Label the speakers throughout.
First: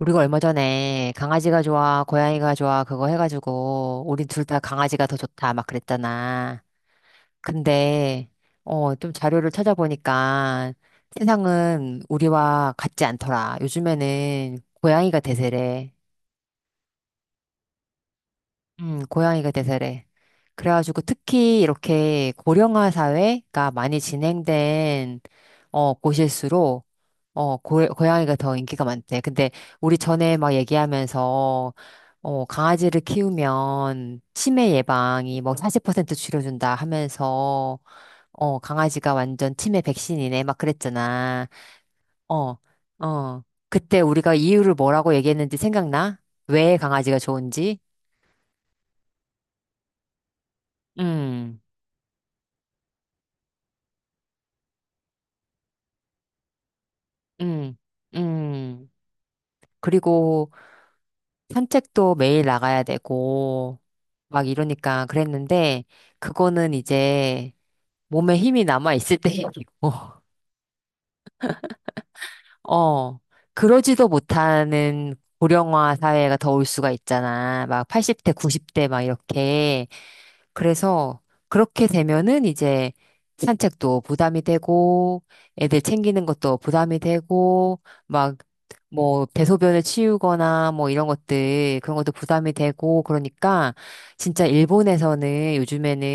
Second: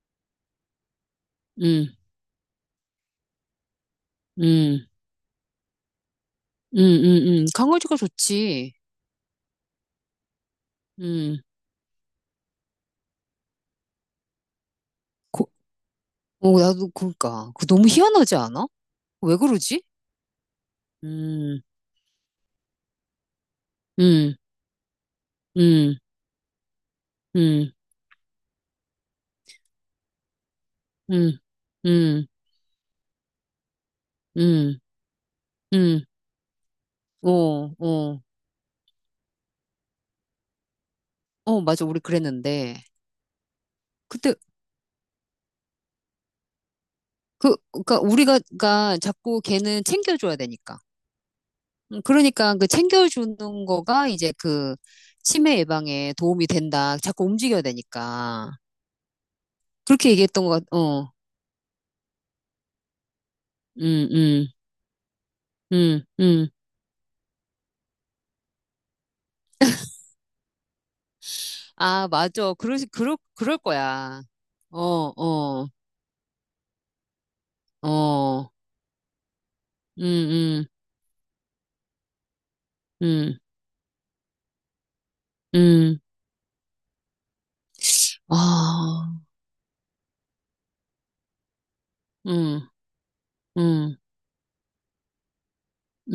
Speaker 1: 우리가 얼마 전에 강아지가
Speaker 2: 음,
Speaker 1: 좋아, 고양이가 좋아, 그거 해가지고, 우리 둘 다
Speaker 2: 음,
Speaker 1: 강아지가 더 좋다, 막 그랬잖아.
Speaker 2: 강아지가
Speaker 1: 근데,
Speaker 2: 좋지.
Speaker 1: 좀 자료를 찾아보니까
Speaker 2: 음.
Speaker 1: 세상은 우리와 같지 않더라. 요즘에는 고양이가
Speaker 2: 고,
Speaker 1: 대세래.
Speaker 2: 어, 나도 그니까. 그 너무 희한하지 않아? 왜
Speaker 1: 고양이가
Speaker 2: 그러지?
Speaker 1: 대세래. 그래가지고
Speaker 2: 음,
Speaker 1: 특히 이렇게 고령화 사회가 많이
Speaker 2: 음,
Speaker 1: 진행된
Speaker 2: 음,
Speaker 1: 곳일수록,
Speaker 2: 음,
Speaker 1: 고양이가 더 인기가 많대. 근데 우리 전에 막
Speaker 2: 음,
Speaker 1: 얘기하면서,
Speaker 2: 음,
Speaker 1: 강아지를 키우면 치매
Speaker 2: 음,
Speaker 1: 예방이 뭐
Speaker 2: 음.
Speaker 1: 40% 줄여준다
Speaker 2: 어,
Speaker 1: 하면서,
Speaker 2: 어.
Speaker 1: 강아지가 완전 치매 백신이네. 막 그랬잖아.
Speaker 2: 어, 맞아. 우리
Speaker 1: 어,
Speaker 2: 그랬는데.
Speaker 1: 어. 그때
Speaker 2: 그때,
Speaker 1: 우리가 이유를 뭐라고 얘기했는지 생각나? 왜 강아지가
Speaker 2: 그,
Speaker 1: 좋은지?
Speaker 2: 그니까 우리가 가 자꾸 걔는 챙겨줘야 되니까.
Speaker 1: 음,
Speaker 2: 그러니까 그 챙겨주는 거가 이제 그 치매 예방에 도움이 된다. 자꾸 움직여야
Speaker 1: 음,
Speaker 2: 되니까.
Speaker 1: 음.
Speaker 2: 그렇게 얘기했던
Speaker 1: 그리고
Speaker 2: 것 같, 어.
Speaker 1: 산책도 매일 나가야 되고,
Speaker 2: 음, 음.
Speaker 1: 막 이러니까 그랬는데,
Speaker 2: 음, 음.
Speaker 1: 그거는 이제 몸에 힘이 남아있을 때 얘기고,
Speaker 2: 아, 맞아. 그러, 그러,
Speaker 1: 어,
Speaker 2: 그럴
Speaker 1: 그러지도
Speaker 2: 거야. 어,
Speaker 1: 못하는
Speaker 2: 어,
Speaker 1: 고령화 사회가 더 올 수가 있잖아. 막 80대,
Speaker 2: 어.
Speaker 1: 90대 막 이렇게.
Speaker 2: 음, 음,
Speaker 1: 그래서 그렇게 되면은 이제
Speaker 2: 음,
Speaker 1: 산책도 부담이 되고 애들
Speaker 2: 음.
Speaker 1: 챙기는 것도 부담이 되고 막
Speaker 2: 아,
Speaker 1: 뭐 대소변을 치우거나 뭐 이런 것들 그런 것도 부담이
Speaker 2: 음,
Speaker 1: 되고 그러니까
Speaker 2: 음,
Speaker 1: 진짜 일본에서는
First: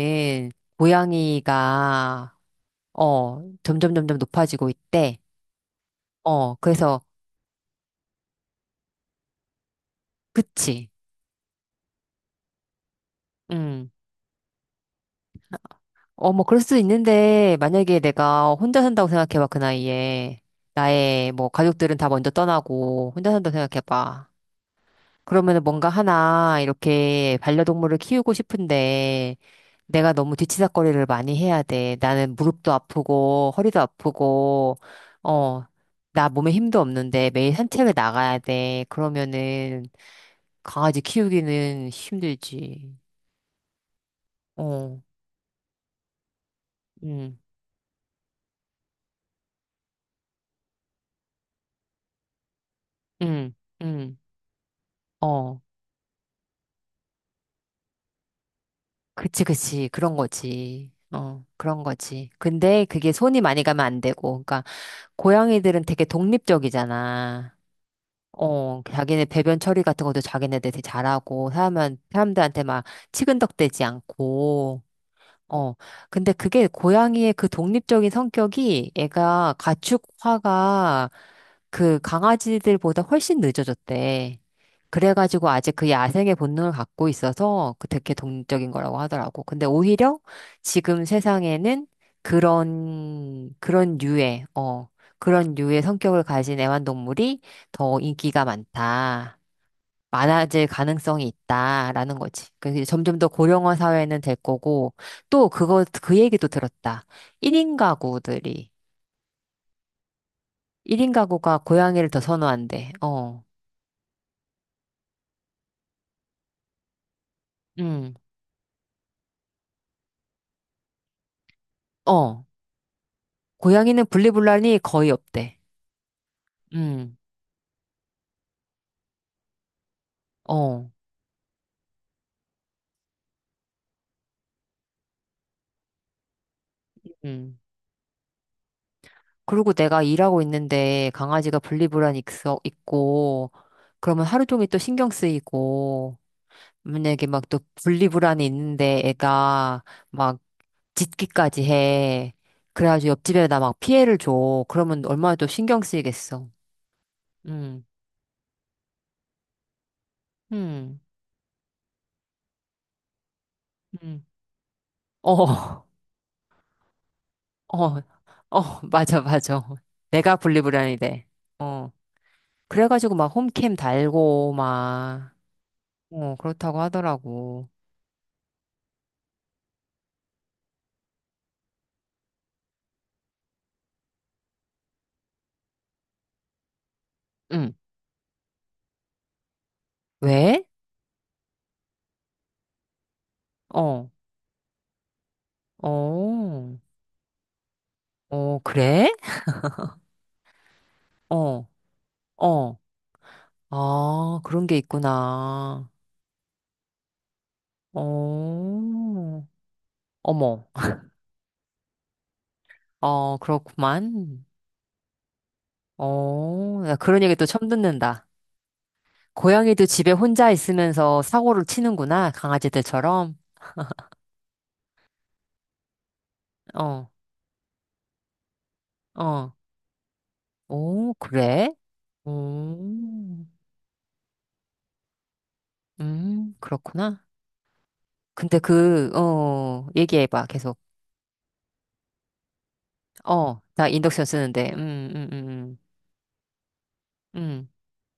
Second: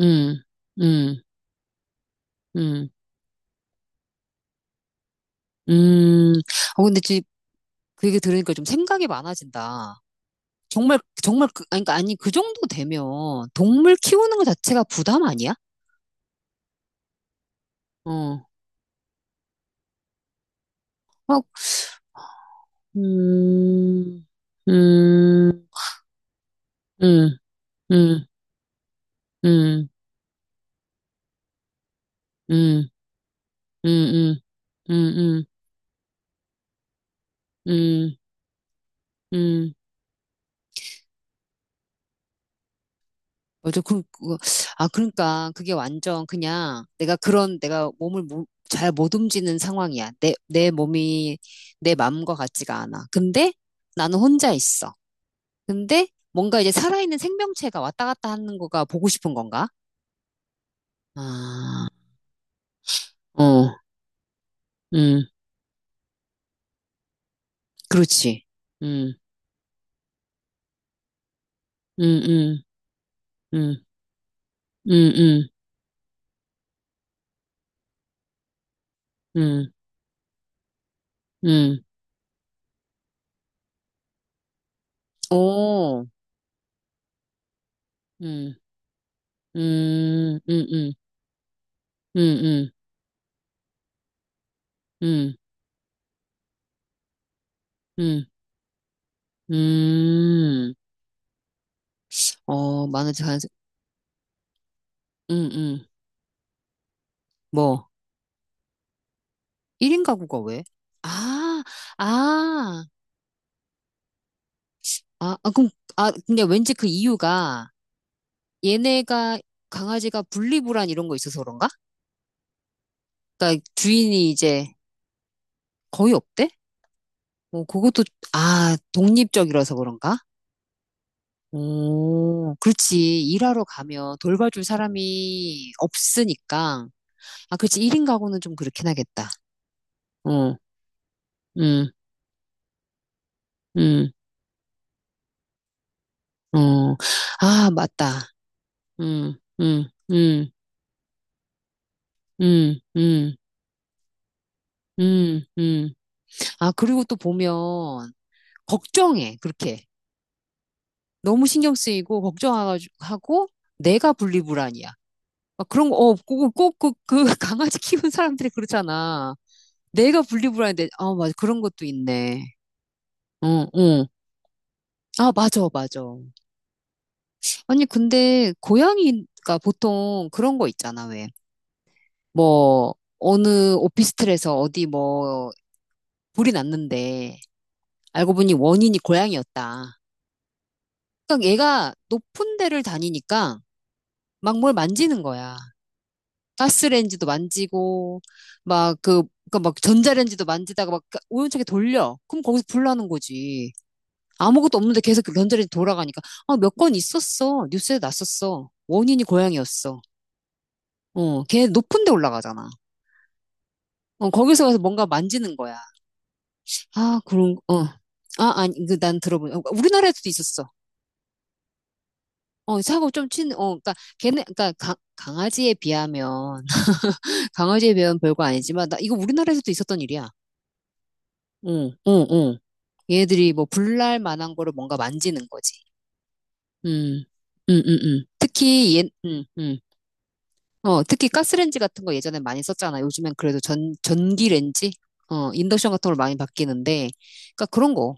Speaker 2: 음, 음,
Speaker 1: 고양이가
Speaker 2: 음,
Speaker 1: 점점 점점 높아지고 있대.
Speaker 2: 음. 어, 근데
Speaker 1: 그래서,
Speaker 2: 지금 그 얘기 들으니까 좀 생각이 많아진다.
Speaker 1: 그치.
Speaker 2: 정말, 정말, 그, 아니, 그러니까 아니, 그 정도 되면
Speaker 1: 음.
Speaker 2: 동물 키우는 것 자체가 부담 아니야?
Speaker 1: 뭐, 그럴 수도 있는데, 만약에
Speaker 2: 어,
Speaker 1: 내가 혼자 산다고 생각해봐, 그 나이에. 나의,
Speaker 2: 어,
Speaker 1: 뭐, 가족들은 다 먼저 떠나고, 혼자 산다고
Speaker 2: 음,
Speaker 1: 생각해봐. 그러면은
Speaker 2: 음,
Speaker 1: 뭔가 하나,
Speaker 2: 음,
Speaker 1: 이렇게 반려동물을
Speaker 2: 음,
Speaker 1: 키우고 싶은데,
Speaker 2: 음,
Speaker 1: 내가 너무 뒤치다꺼리를 많이 해야 돼. 나는 무릎도
Speaker 2: 음.
Speaker 1: 아프고, 허리도
Speaker 2: 음,
Speaker 1: 아프고,
Speaker 2: 음, 음,
Speaker 1: 어, 나 몸에 힘도 없는데, 매일
Speaker 2: 음,
Speaker 1: 산책을
Speaker 2: 음,
Speaker 1: 나가야 돼.
Speaker 2: 음.
Speaker 1: 그러면은, 강아지 키우기는 힘들지.
Speaker 2: 맞아. 그, 그, 아,
Speaker 1: 어,
Speaker 2: 그러니까 그게 완전 그냥 내가
Speaker 1: 응,
Speaker 2: 그런 내가 몸을 잘 못 움직이는 상황이야. 내 몸이 내 마음과 같지가 않아. 근데
Speaker 1: 응, 응,
Speaker 2: 나는 혼자 있어.
Speaker 1: 어.
Speaker 2: 근데 뭔가 이제 살아있는 생명체가 왔다 갔다 하는 거가 보고 싶은
Speaker 1: 그치,
Speaker 2: 건가?
Speaker 1: 그치. 그런 거지. 그런
Speaker 2: 아,
Speaker 1: 거지. 근데 그게 손이 많이
Speaker 2: 어,
Speaker 1: 가면 안 되고. 그러니까
Speaker 2: 음,
Speaker 1: 고양이들은 되게 독립적이잖아.
Speaker 2: 그렇지. 음,
Speaker 1: 자기네 배변 처리 같은 것도 자기네들 되게 잘하고,
Speaker 2: 음, 음,
Speaker 1: 사람들한테 막
Speaker 2: 음,
Speaker 1: 치근덕대지 않고.
Speaker 2: 음, 음,
Speaker 1: 어. 근데 그게 고양이의 그 독립적인 성격이 애가
Speaker 2: 음,
Speaker 1: 가축화가
Speaker 2: 음,
Speaker 1: 그 강아지들보다 훨씬 늦어졌대. 그래가지고 아직 그
Speaker 2: 오,
Speaker 1: 야생의 본능을 갖고 있어서 그 되게
Speaker 2: 음,
Speaker 1: 독립적인 거라고 하더라고. 근데 오히려
Speaker 2: 음, 음, 음.
Speaker 1: 지금 세상에는
Speaker 2: 음, 음,
Speaker 1: 그런, 그런 류의, 어,
Speaker 2: 음,
Speaker 1: 그런 류의 성격을 가진 애완동물이 더
Speaker 2: 음,
Speaker 1: 인기가 많다. 많아질
Speaker 2: 음.
Speaker 1: 가능성이 있다라는 거지. 그 이제
Speaker 2: 어,
Speaker 1: 점점
Speaker 2: 많아지
Speaker 1: 더
Speaker 2: 가능성,
Speaker 1: 고령화 사회는 될 거고,
Speaker 2: 음,
Speaker 1: 또
Speaker 2: 음.
Speaker 1: 그거, 그 얘기도 들었다. 1인
Speaker 2: 뭐,
Speaker 1: 가구들이,
Speaker 2: 1인 가구가 왜?
Speaker 1: 1인 가구가
Speaker 2: 아,
Speaker 1: 고양이를 더
Speaker 2: 아,
Speaker 1: 선호한대. 어,
Speaker 2: 아, 아, 그럼, 아, 근데 왠지 그 이유가
Speaker 1: 음,
Speaker 2: 얘네가, 강아지가 분리불안 이런 거 있어서 그런가?
Speaker 1: 어.
Speaker 2: 그러니까
Speaker 1: 고양이는
Speaker 2: 주인이 이제
Speaker 1: 분리불안이 거의 없대.
Speaker 2: 거의 없대?
Speaker 1: 음,
Speaker 2: 뭐, 그것도, 아, 독립적이라서 그런가?
Speaker 1: 어,
Speaker 2: 오, 그렇지. 일하러 가면 돌봐줄 사람이 없으니까. 아,
Speaker 1: 음.
Speaker 2: 그렇지. 1인 가구는 좀 그렇긴 하겠다.
Speaker 1: 그리고 내가 일하고
Speaker 2: 어,
Speaker 1: 있는데 강아지가
Speaker 2: 음,
Speaker 1: 분리불안이 있고,
Speaker 2: 음,
Speaker 1: 그러면 하루 종일 또 신경 쓰이고,
Speaker 2: 어,
Speaker 1: 만약에 막 또
Speaker 2: 아, 맞다.
Speaker 1: 분리불안이 있는데
Speaker 2: 음,
Speaker 1: 애가
Speaker 2: 음,
Speaker 1: 막
Speaker 2: 음,
Speaker 1: 짖기까지 해.
Speaker 2: 음,
Speaker 1: 그래가지고
Speaker 2: 음,
Speaker 1: 옆집에다 막 피해를 줘. 그러면 얼마나
Speaker 2: 음,
Speaker 1: 또 신경
Speaker 2: 음.
Speaker 1: 쓰이겠어.
Speaker 2: 아, 그리고 또
Speaker 1: 응,
Speaker 2: 보면, 걱정해, 그렇게.
Speaker 1: 응,
Speaker 2: 너무 신경 쓰이고, 걱정하고, 내가
Speaker 1: 응,
Speaker 2: 분리불안이야.
Speaker 1: 어,
Speaker 2: 막
Speaker 1: 어,
Speaker 2: 그런 거, 어, 꼭, 꼭, 그, 그, 강아지 키우는 사람들이
Speaker 1: 어, 맞아,
Speaker 2: 그렇잖아.
Speaker 1: 맞아.
Speaker 2: 내가
Speaker 1: 내가
Speaker 2: 분리불안인데,
Speaker 1: 분리불안이
Speaker 2: 아,
Speaker 1: 돼.
Speaker 2: 맞아. 그런 것도
Speaker 1: 어.
Speaker 2: 있네.
Speaker 1: 그래가지고 막
Speaker 2: 응,
Speaker 1: 홈캠
Speaker 2: 응.
Speaker 1: 달고
Speaker 2: 아,
Speaker 1: 막,
Speaker 2: 맞아, 맞아.
Speaker 1: 그렇다고 하더라고.
Speaker 2: 아니, 근데, 고양이가 보통 그런 거 있잖아, 왜. 뭐, 어느 오피스텔에서 어디 뭐, 불이 났는데,
Speaker 1: 응.
Speaker 2: 알고 보니 원인이 고양이였다.
Speaker 1: 왜?
Speaker 2: 그러니까 얘가 높은 데를 다니니까
Speaker 1: 어,
Speaker 2: 막 뭘 만지는 거야.
Speaker 1: 어,
Speaker 2: 가스레인지도 만지고,
Speaker 1: 어,
Speaker 2: 막
Speaker 1: 그래?
Speaker 2: 그, 그니까 막 전자레인지도 만지다가 막 우연찮게
Speaker 1: 어,
Speaker 2: 돌려. 그럼 거기서
Speaker 1: 어.
Speaker 2: 불 나는 거지.
Speaker 1: 아, 그런 게
Speaker 2: 아무것도 없는데 계속 그 전자레인지
Speaker 1: 있구나.
Speaker 2: 돌아가니까. 아, 몇 건 있었어. 뉴스에 났었어. 원인이
Speaker 1: 어,
Speaker 2: 고양이였어.
Speaker 1: 어머.
Speaker 2: 어, 걔 높은 데 올라가잖아.
Speaker 1: 어,
Speaker 2: 어,
Speaker 1: 그렇구만.
Speaker 2: 거기서 가서 뭔가 만지는 거야.
Speaker 1: 어, 나
Speaker 2: 아,
Speaker 1: 그런 얘기 또
Speaker 2: 그런,
Speaker 1: 처음
Speaker 2: 어.
Speaker 1: 듣는다.
Speaker 2: 아, 아니, 그 난 들어본, 어,
Speaker 1: 고양이도 집에
Speaker 2: 우리나라에도 서
Speaker 1: 혼자
Speaker 2: 있었어.
Speaker 1: 있으면서 사고를 치는구나.
Speaker 2: 어, 사고 좀
Speaker 1: 강아지들처럼.
Speaker 2: 친, 어, 그니까, 걔네, 그니까, 강, 강아지에 비하면,
Speaker 1: 어,
Speaker 2: 강아지에 비하면 별거 아니지만, 나 이거
Speaker 1: 어.
Speaker 2: 우리나라에서도 있었던 일이야.
Speaker 1: 오, 그래?
Speaker 2: 응, 응, 응.
Speaker 1: 오,
Speaker 2: 얘들이 뭐, 불날 만한 거를 뭔가 만지는 거지. 음,
Speaker 1: 그렇구나. 근데
Speaker 2: 특히, 얘,
Speaker 1: 얘기해봐, 계속.
Speaker 2: 어, 특히 가스레인지 같은 거 예전에 많이 썼잖아. 요즘엔 그래도
Speaker 1: 나
Speaker 2: 전,
Speaker 1: 인덕션 쓰는데.
Speaker 2: 전기레인지?
Speaker 1: 음,
Speaker 2: 어,
Speaker 1: 음,
Speaker 2: 인덕션 같은 걸 많이 바뀌는데, 그니까
Speaker 1: 음.
Speaker 2: 그런 거,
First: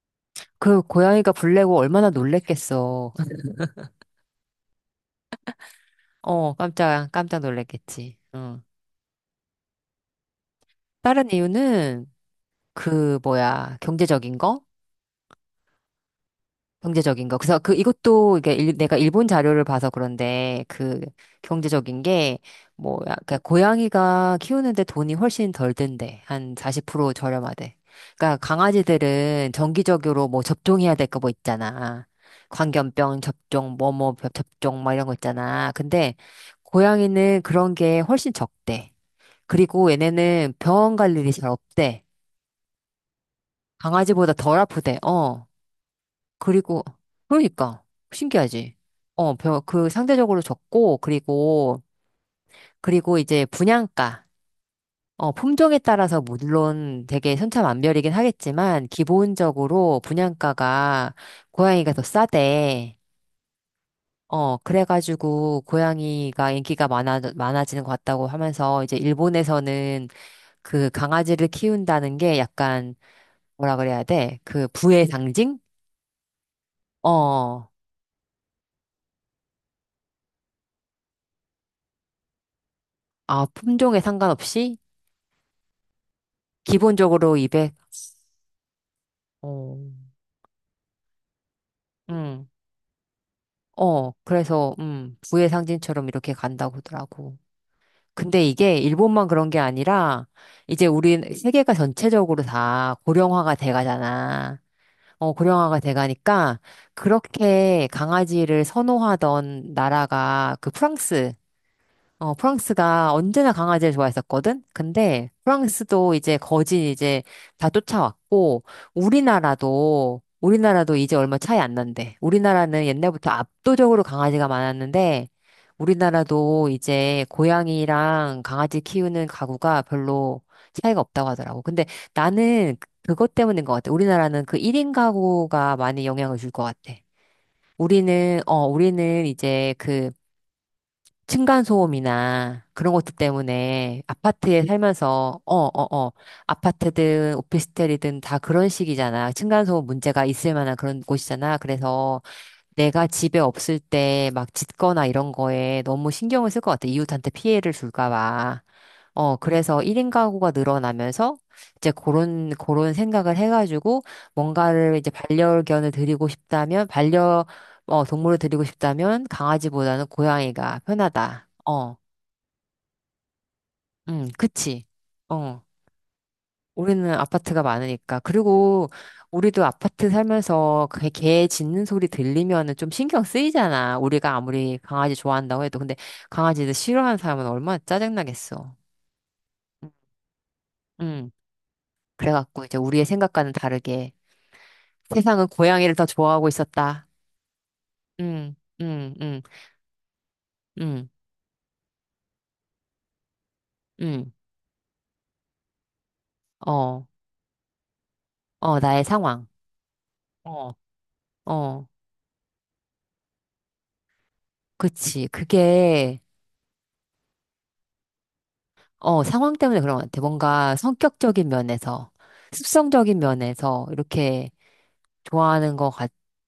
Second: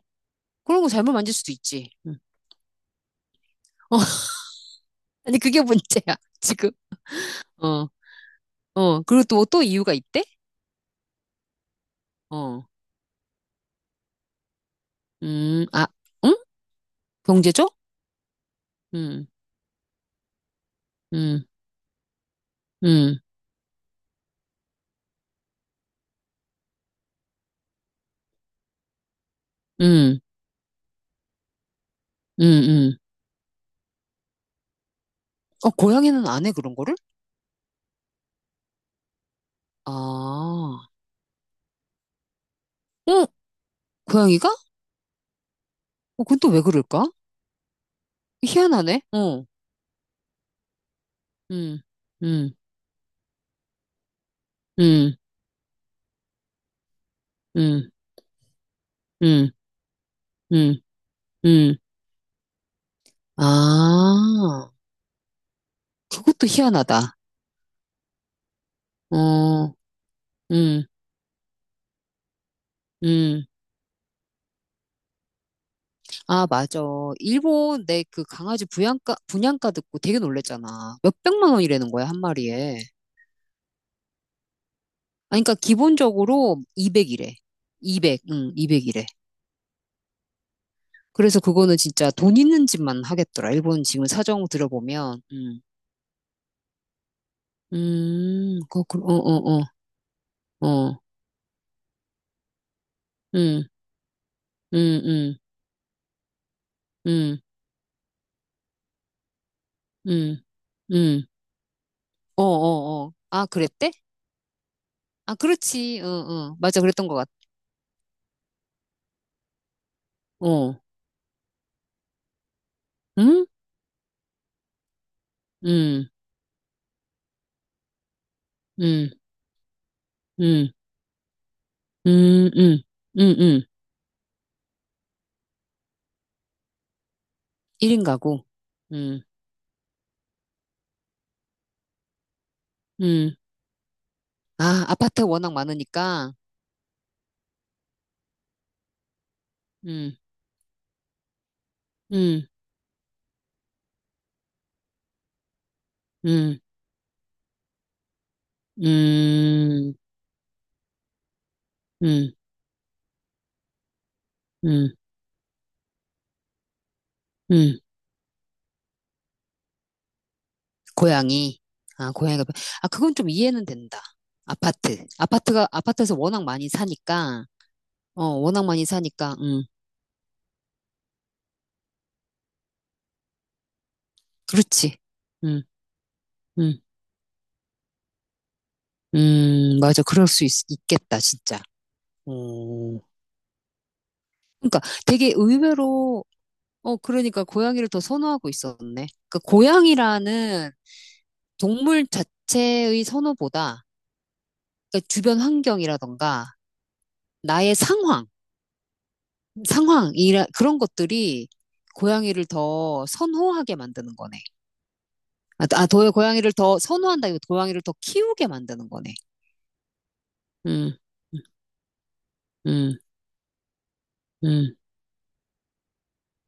Speaker 2: 그런
Speaker 1: 그
Speaker 2: 거 잘못
Speaker 1: 고양이가
Speaker 2: 만질 수도
Speaker 1: 불내고
Speaker 2: 있지.
Speaker 1: 얼마나
Speaker 2: 음.
Speaker 1: 놀랬겠어.
Speaker 2: 어, 아니, 그게 문제야, 지금.
Speaker 1: 깜짝, 깜짝
Speaker 2: 어,
Speaker 1: 놀랬겠지. 어.
Speaker 2: 어. 그리고 또, 또 이유가 있대?
Speaker 1: 다른 이유는,
Speaker 2: 어,
Speaker 1: 그 뭐야 경제적인 거?
Speaker 2: 아, 응?
Speaker 1: 경제적인 거. 그래서
Speaker 2: 경제죠?
Speaker 1: 그 이것도 이게 내가
Speaker 2: 음,
Speaker 1: 일본 자료를 봐서 그런데 그
Speaker 2: 음,
Speaker 1: 경제적인 게 뭐야
Speaker 2: 음,
Speaker 1: 그러니까 고양이가 키우는데 돈이 훨씬 덜 든대. 한 40% 저렴하대. 그러니까 강아지들은
Speaker 2: 음,
Speaker 1: 정기적으로 뭐 접종해야 될 거 뭐 있잖아.
Speaker 2: 음, 음.
Speaker 1: 광견병 접종, 뭐 뭐 접종 막 이런 거
Speaker 2: 어,
Speaker 1: 있잖아. 근데
Speaker 2: 고양이는 안 해, 그런 거를?
Speaker 1: 고양이는 그런 게 훨씬 적대. 그리고 얘네는
Speaker 2: 아,
Speaker 1: 병원 갈 일이 잘 없대.
Speaker 2: 어,
Speaker 1: 강아지보다
Speaker 2: 고양이가?
Speaker 1: 덜 아프대. 어.
Speaker 2: 어, 그건 또 왜
Speaker 1: 그리고,
Speaker 2: 그럴까?
Speaker 1: 그러니까, 신기하지?
Speaker 2: 희한하네. 어,
Speaker 1: 그 상대적으로 적고,
Speaker 2: 음,
Speaker 1: 그리고,
Speaker 2: 음,
Speaker 1: 그리고 이제 분양가,
Speaker 2: 음,
Speaker 1: 품종에 따라서 물론 되게
Speaker 2: 음,
Speaker 1: 천차만별이긴 하겠지만,
Speaker 2: 음,
Speaker 1: 기본적으로
Speaker 2: 음,
Speaker 1: 분양가가
Speaker 2: 음.
Speaker 1: 고양이가 더 싸대.
Speaker 2: 아,
Speaker 1: 그래가지고
Speaker 2: 그것도
Speaker 1: 고양이가 인기가
Speaker 2: 희한하다.
Speaker 1: 많아지는 것 같다고 하면서, 이제
Speaker 2: 어,
Speaker 1: 일본에서는
Speaker 2: 음,
Speaker 1: 그 강아지를 키운다는 게 약간,
Speaker 2: 음.
Speaker 1: 뭐라 그래야 돼? 그 부의 상징?
Speaker 2: 아, 맞아.
Speaker 1: 어.
Speaker 2: 일본 내 그 강아지 분양가, 분양가 듣고 되게 놀랬잖아. 몇백만 원이라는 거야, 한 마리에.
Speaker 1: 아, 품종에 상관없이
Speaker 2: 아, 그러니까 기본적으로 200이래.
Speaker 1: 기본적으로 200.
Speaker 2: 200, 응, 200이래.
Speaker 1: 어.
Speaker 2: 그래서 그거는 진짜 돈
Speaker 1: 음.
Speaker 2: 있는 집만 하겠더라. 일본 지금 사정
Speaker 1: 그래서
Speaker 2: 들어보면,
Speaker 1: 부의 상징처럼 이렇게 간다고 하더라고. 근데 이게
Speaker 2: 그, 그, 어,
Speaker 1: 일본만 그런 게
Speaker 2: 어,
Speaker 1: 아니라
Speaker 2: 어,
Speaker 1: 이제
Speaker 2: 어,
Speaker 1: 우리 세계가 전체적으로 다 고령화가
Speaker 2: 음,
Speaker 1: 돼 가잖아.
Speaker 2: 음, 음,
Speaker 1: 고령화가 돼 가니까
Speaker 2: 음,
Speaker 1: 그렇게 강아지를 선호하던
Speaker 2: 음,
Speaker 1: 나라가
Speaker 2: 음, 어, 어, 어.
Speaker 1: 프랑스가
Speaker 2: 아,
Speaker 1: 언제나
Speaker 2: 그랬대?
Speaker 1: 강아지를 좋아했었거든? 근데
Speaker 2: 아, 그렇지. 어,
Speaker 1: 프랑스도 이제
Speaker 2: 어. 맞아,
Speaker 1: 거진
Speaker 2: 그랬던 것
Speaker 1: 이제
Speaker 2: 같아.
Speaker 1: 다 쫓아왔고, 우리나라도,
Speaker 2: 어,
Speaker 1: 우리나라도 이제 얼마 차이 안 난대. 우리나라는 옛날부터
Speaker 2: 응?
Speaker 1: 압도적으로 강아지가 많았는데,
Speaker 2: 음,
Speaker 1: 우리나라도 이제 고양이랑 강아지
Speaker 2: 음,
Speaker 1: 키우는 가구가 별로
Speaker 2: 음.
Speaker 1: 차이가 없다고 하더라고. 근데
Speaker 2: 음,
Speaker 1: 나는
Speaker 2: 음, 음,
Speaker 1: 그것
Speaker 2: 음.
Speaker 1: 때문인 것 같아. 우리나라는 그 1인 가구가 많이 영향을 줄 것 같아.
Speaker 2: 1인 가구. 음,
Speaker 1: 우리는 이제 그 층간소음이나 그런 것들
Speaker 2: 음.
Speaker 1: 때문에 아파트에
Speaker 2: 아, 아파트
Speaker 1: 살면서,
Speaker 2: 워낙 많으니까.
Speaker 1: 아파트든 오피스텔이든 다 그런 식이잖아. 층간소음
Speaker 2: 음,
Speaker 1: 문제가 있을 만한 그런 곳이잖아. 그래서
Speaker 2: 음,
Speaker 1: 내가 집에 없을 때 막 짖거나 이런 거에 너무 신경을
Speaker 2: 음,
Speaker 1: 쓸 것 같아. 이웃한테 피해를 줄까 봐. 그래서
Speaker 2: 음,
Speaker 1: 1인 가구가 늘어나면서 이제
Speaker 2: 음,
Speaker 1: 그런 생각을 해가지고
Speaker 2: 음,
Speaker 1: 뭔가를 이제 반려견을 드리고 싶다면,
Speaker 2: 음.
Speaker 1: 동물을 드리고 싶다면 강아지보다는 고양이가 편하다.
Speaker 2: 고양이.
Speaker 1: 어,
Speaker 2: 아, 고양이가. 아, 그건 좀 이해는 된다.
Speaker 1: 그치.
Speaker 2: 아파트.
Speaker 1: 어,
Speaker 2: 아파트가, 아파트에서 워낙 많이
Speaker 1: 우리는
Speaker 2: 사니까.
Speaker 1: 아파트가 많으니까.
Speaker 2: 어, 워낙 많이
Speaker 1: 그리고
Speaker 2: 사니까.
Speaker 1: 우리도 아파트 살면서 그 개 짖는 소리 들리면은 좀 신경 쓰이잖아. 우리가 아무리
Speaker 2: 그렇지.
Speaker 1: 강아지
Speaker 2: 음,
Speaker 1: 좋아한다고 해도. 근데 강아지를
Speaker 2: 음,
Speaker 1: 싫어하는 사람은 얼마나 짜증나겠어.
Speaker 2: 맞아. 그럴 수 있, 있겠다,
Speaker 1: 음,
Speaker 2: 진짜.
Speaker 1: 그래갖고 이제
Speaker 2: 오.
Speaker 1: 우리의 생각과는 다르게
Speaker 2: 그러니까 되게
Speaker 1: 세상은 고양이를 더
Speaker 2: 의외로
Speaker 1: 좋아하고
Speaker 2: 어,
Speaker 1: 있었다.
Speaker 2: 그러니까 고양이를 더 선호하고
Speaker 1: 응,
Speaker 2: 있었네.
Speaker 1: 응,
Speaker 2: 그
Speaker 1: 응,
Speaker 2: 고양이라는
Speaker 1: 응,
Speaker 2: 동물 자체의 선호보다
Speaker 1: 응.
Speaker 2: 그 주변 환경이라던가
Speaker 1: 어,
Speaker 2: 나의 상황,
Speaker 1: 어, 나의 상황.
Speaker 2: 상황, 이라,
Speaker 1: 어,
Speaker 2: 그런 것들이
Speaker 1: 어,
Speaker 2: 고양이를 더 선호하게 만드는 거네.
Speaker 1: 그치.
Speaker 2: 아, 아, 더 고양이를 더 선호한다. 이거 고양이를 더 키우게 만드는 거네.
Speaker 1: 상황 때문에 그런 것 같아. 뭔가
Speaker 2: 음, 음,
Speaker 1: 성격적인 면에서,
Speaker 2: 음.
Speaker 1: 습성적인 면에서 이렇게
Speaker 2: 음,
Speaker 1: 좋아하는 것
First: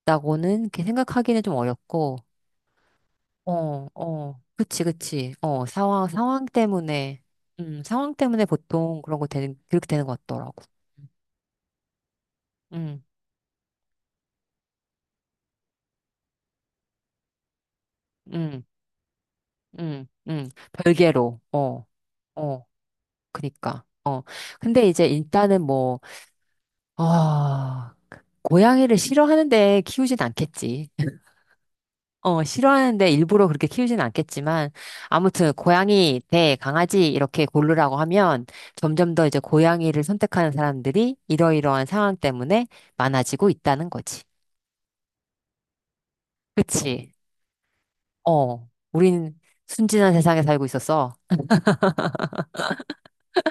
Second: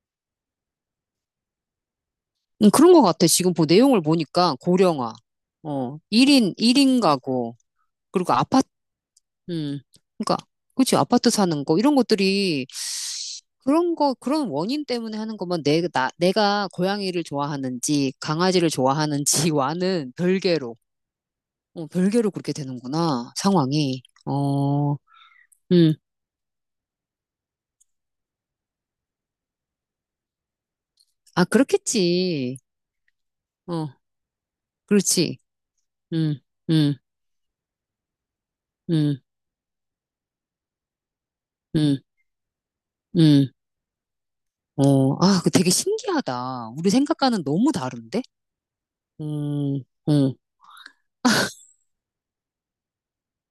Speaker 1: 같다고는 이렇게 생각하기는 좀 어렵고,
Speaker 2: 그런 것 같아. 지금 보
Speaker 1: 어,
Speaker 2: 내용을
Speaker 1: 어,
Speaker 2: 보니까
Speaker 1: 그치,
Speaker 2: 고령화,
Speaker 1: 그치. 어,
Speaker 2: 어, 일
Speaker 1: 상황
Speaker 2: 인 일인
Speaker 1: 때문에,
Speaker 2: 가구,
Speaker 1: 상황
Speaker 2: 그리고
Speaker 1: 때문에
Speaker 2: 아파트,
Speaker 1: 보통
Speaker 2: 음,
Speaker 1: 그렇게 되는 것
Speaker 2: 그러니까,
Speaker 1: 같더라고.
Speaker 2: 그치, 아파트 사는 거, 이런 것들이
Speaker 1: 응,
Speaker 2: 그런 거, 그런 원인 때문에 하는 거면 내, 나, 내가 고양이를 좋아하는지
Speaker 1: 응.
Speaker 2: 강아지를
Speaker 1: 응,
Speaker 2: 좋아하는지와는
Speaker 1: 응,
Speaker 2: 별개로,
Speaker 1: 별개로,
Speaker 2: 어,
Speaker 1: 어,
Speaker 2: 별개로 그렇게
Speaker 1: 어,
Speaker 2: 되는구나,
Speaker 1: 그니까,
Speaker 2: 상황이.
Speaker 1: 어. 근데
Speaker 2: 어,
Speaker 1: 이제 일단은
Speaker 2: 음,
Speaker 1: 뭐, 어, 고양이를 싫어하는데 키우진 않겠지.
Speaker 2: 아, 그렇겠지.
Speaker 1: 싫어하는데 일부러 그렇게
Speaker 2: 어,
Speaker 1: 키우진 않겠지만,
Speaker 2: 그렇지.
Speaker 1: 아무튼 고양이
Speaker 2: 음,
Speaker 1: 대
Speaker 2: 음,
Speaker 1: 강아지 이렇게 고르라고 하면 점점
Speaker 2: 음,
Speaker 1: 더 이제 고양이를 선택하는 사람들이 이러이러한
Speaker 2: 음,
Speaker 1: 상황 때문에
Speaker 2: 음.
Speaker 1: 많아지고 있다는 거지.
Speaker 2: 어, 아, 그 되게 신기하다. 우리
Speaker 1: 그치?
Speaker 2: 생각과는 너무 다른데?
Speaker 1: 우린
Speaker 2: 음,
Speaker 1: 순진한
Speaker 2: 음.
Speaker 1: 세상에 살고 있었어.